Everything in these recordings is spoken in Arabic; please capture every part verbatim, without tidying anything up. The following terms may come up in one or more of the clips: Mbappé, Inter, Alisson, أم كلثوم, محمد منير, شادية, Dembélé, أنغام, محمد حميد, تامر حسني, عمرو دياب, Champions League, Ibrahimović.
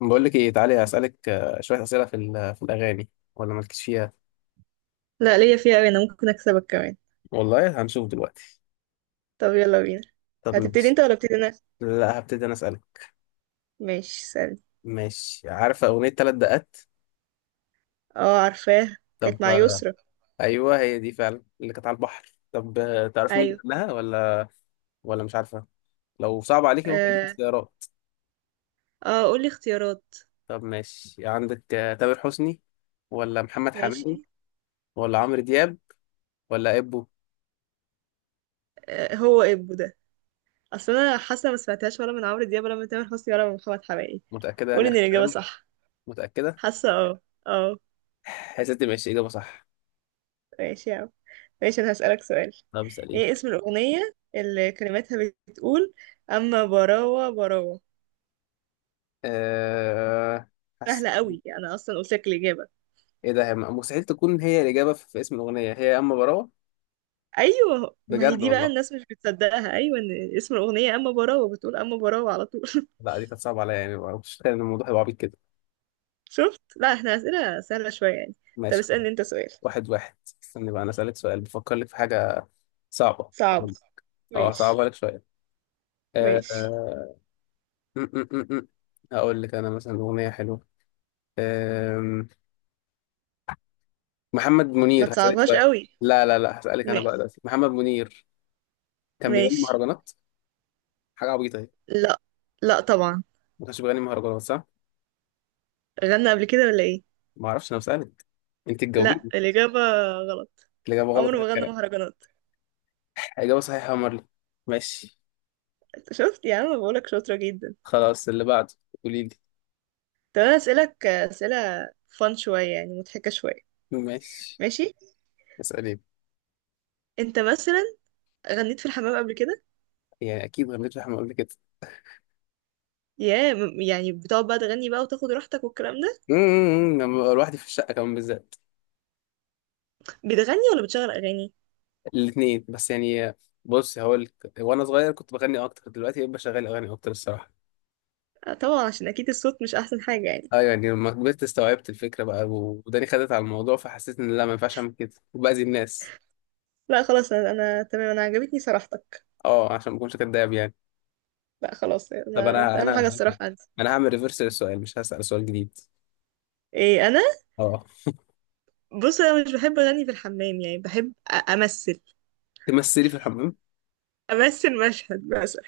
بقول لك ايه، تعالي اسالك آه، شويه اسئله في ال- في الاغاني. ولا مالكش فيها. لا ليا فيها أوي. أنا ممكن أكسبك كمان. والله هنشوف دلوقتي. طب يلا بينا. طب هتبتدي ماشي. أنت ولا أبتدي أنا؟ لا، هبتدي انا اسالك. ماشي، سألني. ماشي، عارفه اغنيه ثلاث دقات؟ اه عارفاه، كانت طب مع آه، يسرا. ايوه، هي دي فعلا اللي كانت على البحر. طب آه، تعرف مين اللي أيوه. غناها ولا؟ ولا مش عارفه؟ لو صعب عليك ممكن اديك اه، اختيارات. آه، قولي اختيارات. طب ماشي، عندك آه، تامر حسني، ولا محمد ماشي. حميد، ولا عمرو دياب، ولا ابو؟ آه، هو إبو ده. أصل أنا حاسة ما سمعتهاش ولا من عمرو دياب ولا من تامر حسني ولا من محمد حماقي. متاكده يعني، قولي إن اخر الإجابة كلام؟ صح. متاكده؟ حاسة اه. اه. يا ستي ماشي، اجابه صح. ماشي يا عم. ماشي، أنا هسألك سؤال. طب اساليني. ايه اسم الأغنية اللي كلماتها بتقول أما براوة براوة؟ أه... سهلة قوي، أنا أصلا قلت لك الإجابة. ايه ده، هي مستحيل تكون هي الاجابه في في اسم الاغنيه هي يا اما براوه؟ ايوه، ما هي بجد دي بقى والله؟ الناس مش بتصدقها، ايوه ان اسم الاغنيه اما براوه، بتقول اما براوه على طول. لا، دي كانت صعبه عليا، يعني ما كنتش متخيل ان الموضوع هيبقى عبيط كده. شفت، لا احنا اسئله سهله شويه يعني. طب ماشي خلاص. اسالني انت سؤال. واحد واحد. استني بقى، انا اسالك سؤال بفكر لك في حاجه صعبه. صعب. اه، ماشي. صعبه لك شويه. آه، ماشي. آه، م- م- م- م. هقول لك انا مثلا اغنيه حلوه. آم، محمد ما منير، هسالك تصعبهاش سؤال. قوي. لا، لا، لا، هسالك انا بقى ماشي. دلوقتي محمد منير، كان بيغني ماشي. مهرجانات؟ حاجه عبيطه اهي. لا. لا طبعا. ما كانش بيغني مهرجانات، صح؟ غنى قبل كده ولا ايه؟ ما اعرفش، انا بسالك. انت لا، تجاوبيني. الاجابه غلط. الاجابه غلط. عمره ما غنى مهرجانات. إجابة صحيحة يا مرلي. ماشي شفت يا عم، بقولك شاطره جدا. خلاص، اللي بعده. قولي لي. طب انا اسالك اسئله فان شويه يعني، مضحكه شويه. ماشي. ماشي. اسألي. انت مثلا غنيت في الحمام قبل كده؟ يعني أكيد غنيت لحمة قبل كده. ياه، م- يعني بتقعد بقى تغني بقى وتاخد راحتك والكلام ده؟ أمم، لما ببقى لوحدي في الشقة كمان بالذات. بتغني ولا بتشغل اغاني؟ الاتنين بس يعني. بص، هقول لك، وأنا صغير كنت بغني أكتر. دلوقتي بشغل أغاني أكتر الصراحة. آه، طبعا، عشان اكيد الصوت مش احسن حاجه يعني. أه، يعني لما كبرت استوعبت الفكرة بقى، وداني خدت على الموضوع، فحسيت إن لا ما ينفعش أعمل كده وبأذي الناس. لا خلاص، انا, أنا تمام، انا عجبتني صراحتك. أه، عشان ما أكونش كداب يعني. لا خلاص، طب، انا أنا اهم حاجه أنا الصراحه عندي. أنا هعمل ريفرس للسؤال، مش هسأل سؤال جديد. ايه انا؟ أه. بص، انا مش بحب اغني في الحمام، يعني بحب أ- امثل. تمثلي في الحمام؟ امثل مشهد مثلا.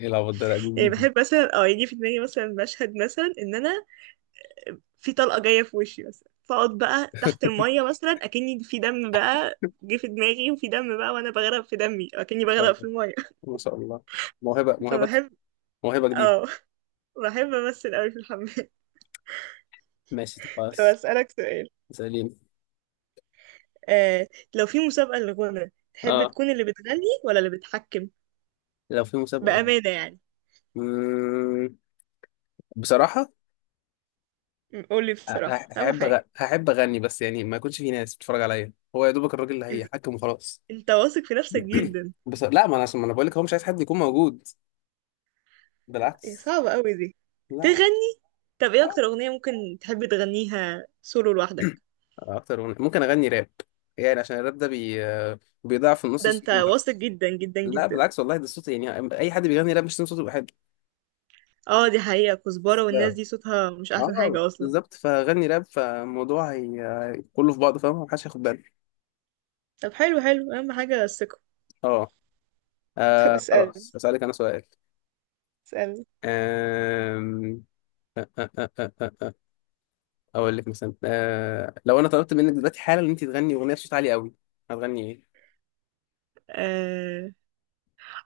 إيه العبط ده؟ لا، دي يعني جديد. بحب مثلا اه يجي في دماغي مثلا مشهد مثلا ان انا في طلقه جايه في وشي مثلا، فاقعد بقى تحت الميه مثلا اكني في دم بقى، جه في دماغي، وفي دم بقى وانا بغرق في دمي أو اكني شاء بغرق في الله. الميه. ما شاء الله. موهبة، موهبة. فبحب. موهبة جديدة. اه. بحب امثل قوي في الحمام. ماشي طب خلاص. اسالك سؤال. سليم. آه. لو في مسابقه للغنى، تحب اه، تكون اللي بتغني ولا اللي بتحكم؟ لو في مسابقة. بامانه يعني. مم... بصراحة. م- قولي بصراحه، ه- اهم هحب أغ... حاجه. هحب أغني، بس يعني ما يكونش في ناس بتتفرج عليا، هو يا دوبك الراجل اللي إز... هيحكم وخلاص. انت واثق في نفسك جدا. بس لا، ما انا عشان ما انا بقول لك، هو مش عايز حد يكون موجود. إيه، بالعكس. صعبه قوي دي. لا. تغني. طب ايه اكتر اغنيه ممكن تحب تغنيها سولو لوحدك؟ آه، اكتر أغنية. ممكن اغني راب. يعني عشان الراب ده بي... بيضيع في النص ده انت الصوت المعفن. واثق جدا جدا لا جدا. بالعكس، والله ده الصوت، يعني اي حد بيغني راب مش صوته بيبقى حلو. اه دي حقيقه، كزبره والناس لا. دي صوتها مش احسن اه، حاجه اصلا. بالظبط، فغني راب، فالموضوع هي كله في بعضه، فاهم محدش هياخد باله. طب حلو حلو، اهم حاجه الثقه. اه. طب آه، اسالني. خلاص هسألك انا سؤال. آم، آه، آه، آه، آه، آه، آه، اقول لك مثلا آه، لو انا طلبت منك دلوقتي حالا ان انت تغني اغنيه بصوت عالي قوي، هتغني ايه؟ اسالني.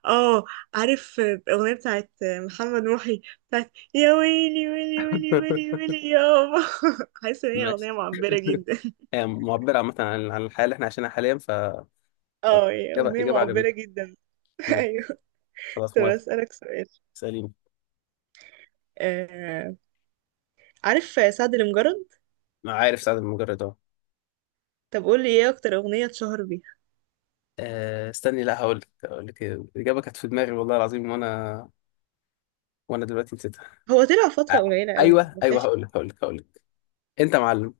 اه، عارف الأغنية بتاعت محمد محي، بتاعت يا ويلي ويلي ويلي ويلي ويلي يابا؟ حاسة ان هي ماشي. أغنية معبرة جدا. آه، معبره عامه عن عن الحياه اللي احنا عايشينها حاليا ف آه، اه هي اجابه أغنية اجابه معبرة عجبتني. جدا. ماشي، ايوه. خلاص طب موافق. أسألك سؤال. سليم. آه... عارف سعد المجرد؟ عارف سعد المجرد اهو. طب قول لي ايه اكتر أغنية اتشهر بيها. آه، استني، لا هقول لك هقول لك إيه. الاجابه كانت في دماغي والله العظيم، وانا وانا دلوقتي نسيتها. هو طلع فترة آه، قليلة قوي يعني، ايوه، ما ايوه، طلعش. هقول لك هقول لك هقول لك انت معلم.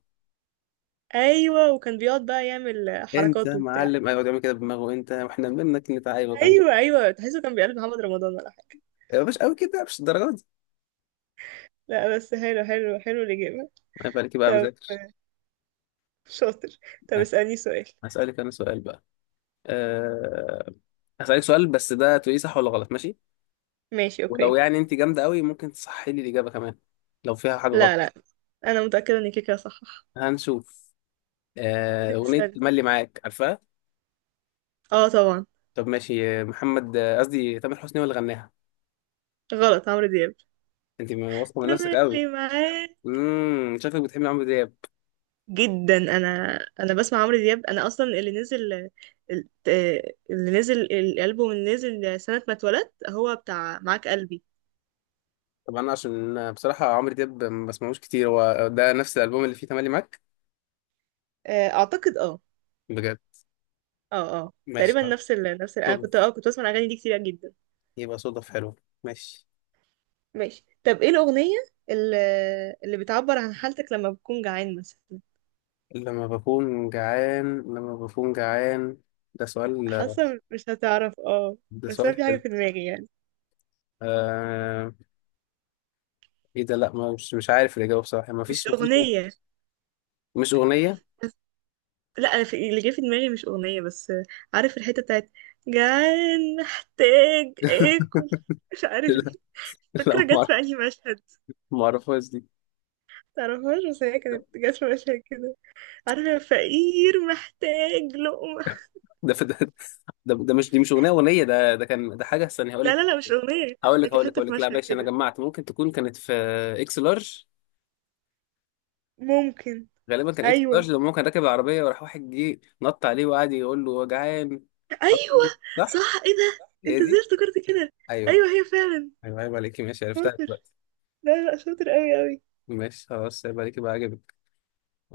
ايوه، وكان بيقعد بقى يعمل انت حركات وبتاع. معلم، ايوه بيعمل كده بدماغه، انت واحنا منك نتع، ايوه كمل. ايوه ايوه، تحسه كان بيقلد محمد رمضان ولا حاجة؟ ايوه، مش قوي كده، مش الدرجه دي. لا بس حلو حلو حلو الإجابة. ما بالك بقى طب. مذاكر. شاطر. طب ماشي. اسألني سؤال. هسألك انا سؤال بقى. أه... هسألك سؤال، بس ده تقولي صح ولا غلط، ماشي؟ ماشي ولو اوكي. يعني انت جامده قوي ممكن تصحي لي الاجابه كمان، لو فيها حاجه غلط. لا لا، انا متأكدة انك كده صح. هنشوف. آه، اغنيه اسألني. ملي معاك، عارفها؟ اه طبعا. طب ماشي، آه، محمد آه، قصدي تامر حسني هو اللي غناها؟ غلط، عمرو دياب. انت واثقه من نفسك قوي. تملي معاه. امم شكلك بتحب عمرو دياب. جدا، انا انا بسمع عمرو دياب، انا اصلا اللي نزل ال- آه، اللي نزل الالبوم اللي نزل سنة ما اتولدت هو بتاع معاك قلبي. طب انا عشان بصراحه، عمرو دياب ما بسمعوش كتير، هو ده نفس الالبوم اللي فيه تملي معاك؟ آه، اعتقد اه. بجد؟ اه اه، ماشي تقريبا خلاص. نفس ال... نفس ال... انا كنت صدف. اه كنت بسمع الاغاني دي كتير جدا. يبقى صدف حلو. ماشي. ماشي. طب ايه الاغنية اللي, اللي بتعبر عن حالتك لما بتكون جعان مثلا؟ لما بكون جعان، لما بكون جعان، ده سؤال. حاسة مش هتعرف اه. ده بس انا سؤال في حاجة حلو. في دماغي يعني. آه... ايه ده، لا ما- مش مش عارف الاجابه بصراحه، ما مش فيش ما فيش أغنية مش اغنيه؟ بس. لا أنا في- اللي جه في دماغي مش أغنية بس. عارف الحتة بتاعت جعان محتاج آكل مش عارف لا، ايه؟ لا، فاكرة جت ما في أعرف- أنهي مشهد؟ ما اعرفهاش دي. متعرفهاش، بس هي كانت جت في مشهد كده. عارفة فقير محتاج لقمة؟ ده ده ده, ده مش دي، مش اغنيه اغنيه ده ده كان ده حاجه، استنى هقول لا لك لا لا، مش أغنية. هقول لك لكن هقول لك حتة هقول في لك لا مشهد ماشي، انا كده. جمعت ممكن تكون كانت في اكس لارج. ممكن. غالبا كان اكس أيوة. لارج، لما هو كان راكب العربيه، وراح واحد جه نط عليه وقعد يقول له جعان. عارف أيوة. ليه؟ صح؟ صح، ايه ده هي انت ازاي دي؟ افتكرت كده؟ ايوه. أيوة هي فعلا. ايوه، عيب عليكي، ماشي عرفتها شاطر. دلوقتي. لا لا، شاطر أوي أوي. ماشي خلاص، عيب عليكي بقى عجبك.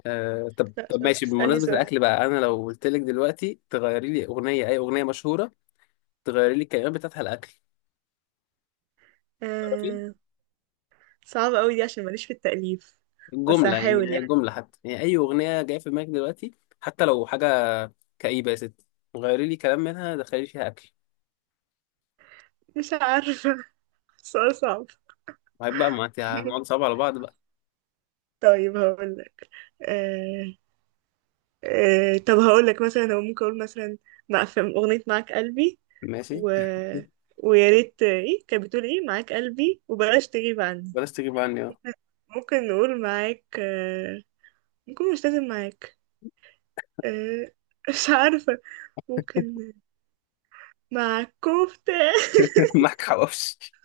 آه، طب لا طب شاطر، ماشي، اسألني بمناسبه سؤال. الاكل بقى، انا لو قلت لك دلوقتي تغيري لي اغنيه، اي اغنيه مشهوره، تغيري لي الكلمات بتاعتها الاكل، تعرفي؟ آه... صعب قوي دي، عشان ماليش في التأليف. بس الجمله، هحاول يعني يعني. الجمله حتى، يعني اي اغنيه جايه في دماغك دلوقتي، حتى لو حاجه كئيبه، يا ستي، غيري لي كلام منها، دخلي لي فيها اكل. مش عارفة. سؤال صعب. وهيبقى، ما انت هنقعد صعب على بعض بقى. طيب هقول لك. آه... آه... طب هقول لك مثلا. هو ممكن اقول مثلا. مع، في أغنية معاك قلبي. ماشي. و... ويا ريت، ايه كانت بتقول؟ ايه، معاك قلبي وبلاش تغيب عني. بلاش تجيب عني، اه. ممكن نقول معاك آه... ممكن، مش لازم معاك. آه... مش عارفة. ممكن. معاك كفتة. معاك حواوشي.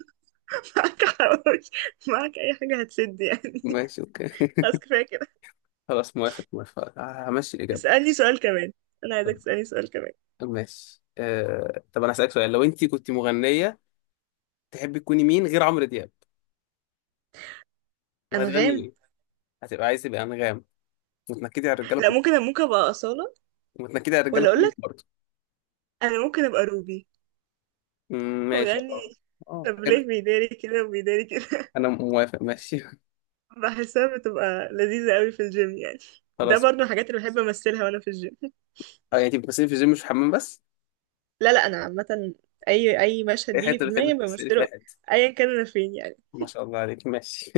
معاك حواوشي. معاك اي حاجة هتسد يعني. ماشي اوكي. خلاص كفاية كده. خلاص موافق، موافق، همشي الإجابة. اسألني سؤال كمان. انا عايزك تسألني سؤال كمان. ماشي. آه... طب أنا هسألك سؤال، لو أنت كنت مغنية تحبي تكوني مين غير عمرو دياب، وهتغني انغام. مين؟ هتبقى عايزة تبقى أنغام؟ وتنكدي على الرجالة لا، كلهم؟ ممكن ممكن ابقى أصالة. وتنكدي على الرجالة ولا اقول كلهم لك، برضه. انا ممكن ابقى روبي. مم، ماشي، وغني. اه. آه، طب حلو. ليه بيداري كده وبيداري كده؟ أنا موافق ماشي. بحسها بتبقى لذيذة قوي في الجيم يعني. ده خلاص. برضه من الحاجات اللي بحب امثلها وانا في الجيم. اه، يعني تبقى بتمثلي في الجيم مش في الحمام بس؟ لا لا انا عامة، اي اي مشهد أي بيجي حتة، في بتحبي دماغي تمثلي في أي بمثله. حتة؟ ايا كان انا فين يعني. ما شاء الله عليك، ماشي.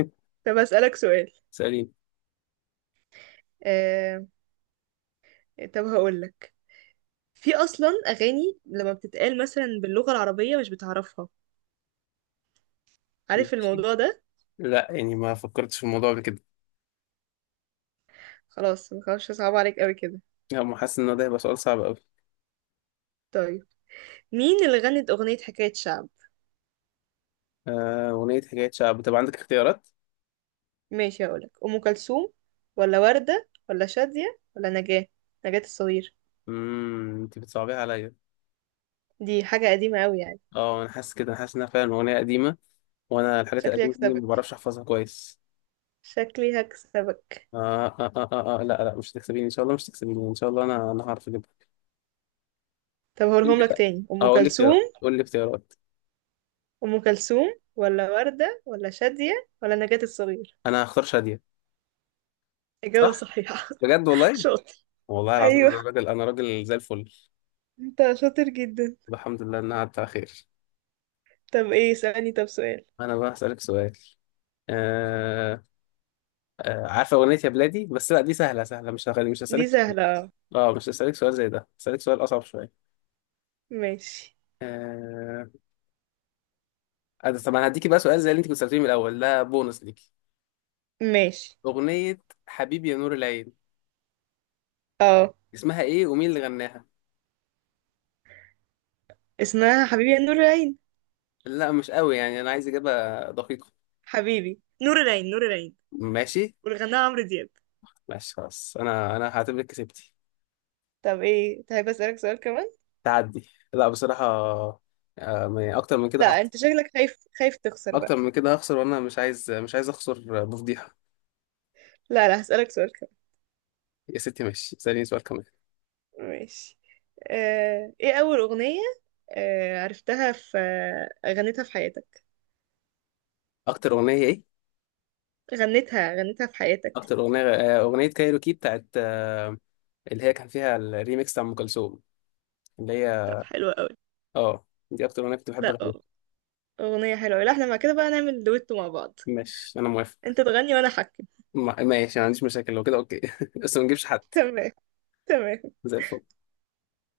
طب اسألك سؤال. سألين. آه... طب هقول لك، في اصلا اغاني لما بتتقال مثلا باللغه العربيه مش بتعرفها. عارف ماشي. الموضوع ده؟ لا يعني، ما فكرتش في الموضوع قبل كده. خلاص، ما خلاص صعب عليك قوي كده. لا، ما حاسس ان ده هيبقى سؤال صعب قوي. طيب، مين اللي غنت اغنيه حكايه شعب؟ آه، اغنيه حكايه شعب، طب عندك اختيارات. ماشي هقولك، ام كلثوم ولا ورده ولا شاديه ولا نجاه. نجاه الصغير. امم انت بتصعبيها عليا. دي حاجه قديمه قوي يعني. اه، انا حاسس كده، انا حاسس انها فعلا اغنيه قديمه. وانا الحاجات شكلي القديمه دي ما هكسبك. بعرفش احفظها كويس. شكلي هكسبك. آه آه آه آه آه. لا، لا، مش هتكسبيني ان شاء الله، مش هتكسبيني ان شاء الله، انا انا هعرف اجيبها. طب قول لي هقولهم لك كده. تاني، اه، ام قول لي كلثوم. اختيارات، قول لي اختيارات. ام كلثوم ولا ورده ولا شاديه ولا نجاه الصغير. انا هختار شاديه. اجابه صح؟ صحيحه. بجد والله؟ شاطر. والله العظيم، انا ايوه، راجل، انا راجل زي الفل. انت شاطر جدا. الحمد لله انها عدت على خير. طب ايه، اسألني طب سؤال. انا بقى هسألك سؤال. آه آه عارفه اغنيه يا بلادي، بس لا، دي سهله سهله، مش هغني، مش دي هسألك. سهلة اه. اه، مش هسألك سؤال زي ده، هسألك سؤال أصعب شوية. ماشي. آه... أنا- طب أنا هديكي بقى سؤال زي اللي أنت كنت سألتيني من الأول، ده بونص ليكي. ماشي. أغنية حبيبي يا نور العين، اه، اسمها إيه ومين اللي غناها؟ اسمها حبيبي يا نور العين. لا مش قوي يعني، أنا عايز إجابة دقيقة. حبيبي نور العين، نور العين. ماشي. والغناها عمرو دياب. ماشي خلاص، أنا أنا هعتبرك كسبتي. طب ايه، تحب اسألك سؤال كمان؟ تعدي، لا بصراحة، آه... ما- أكتر من كده لا هخسر. انت شكلك خايف، خايف تخسر أكتر بقى. من كده هخسر، وأنا مش عايز مش عايز أخسر بفضيحة. لا لا، هسألك سؤال. يا ستي ماشي، اسأليني سؤال كمان. كمان ماشي. آه، ايه اول اغنية آه، عرفتها في آه، غنيتها في حياتك؟ أكتر أغنية إيه؟ غنيتها غنيتها في حياتك. أكتر أغنية آه، أغنية كايروكي بتاعت آه، اللي هي كان فيها الريميكس بتاع ام كلثوم، اللي هي. طب حلوة قوي. اه، دي اكتر اغنيه كنت بحب لا اغنيها. أه، اغنية حلوة أوي. لا احنا مع كده بقى نعمل دويتو مع بعض. ماشي انا موافق. انت تغني وانا احكي. ما- ماشي، ما عنديش مشاكل لو كده، اوكي. بس ما نجيبش حد. تمام. تمام. زي الفل.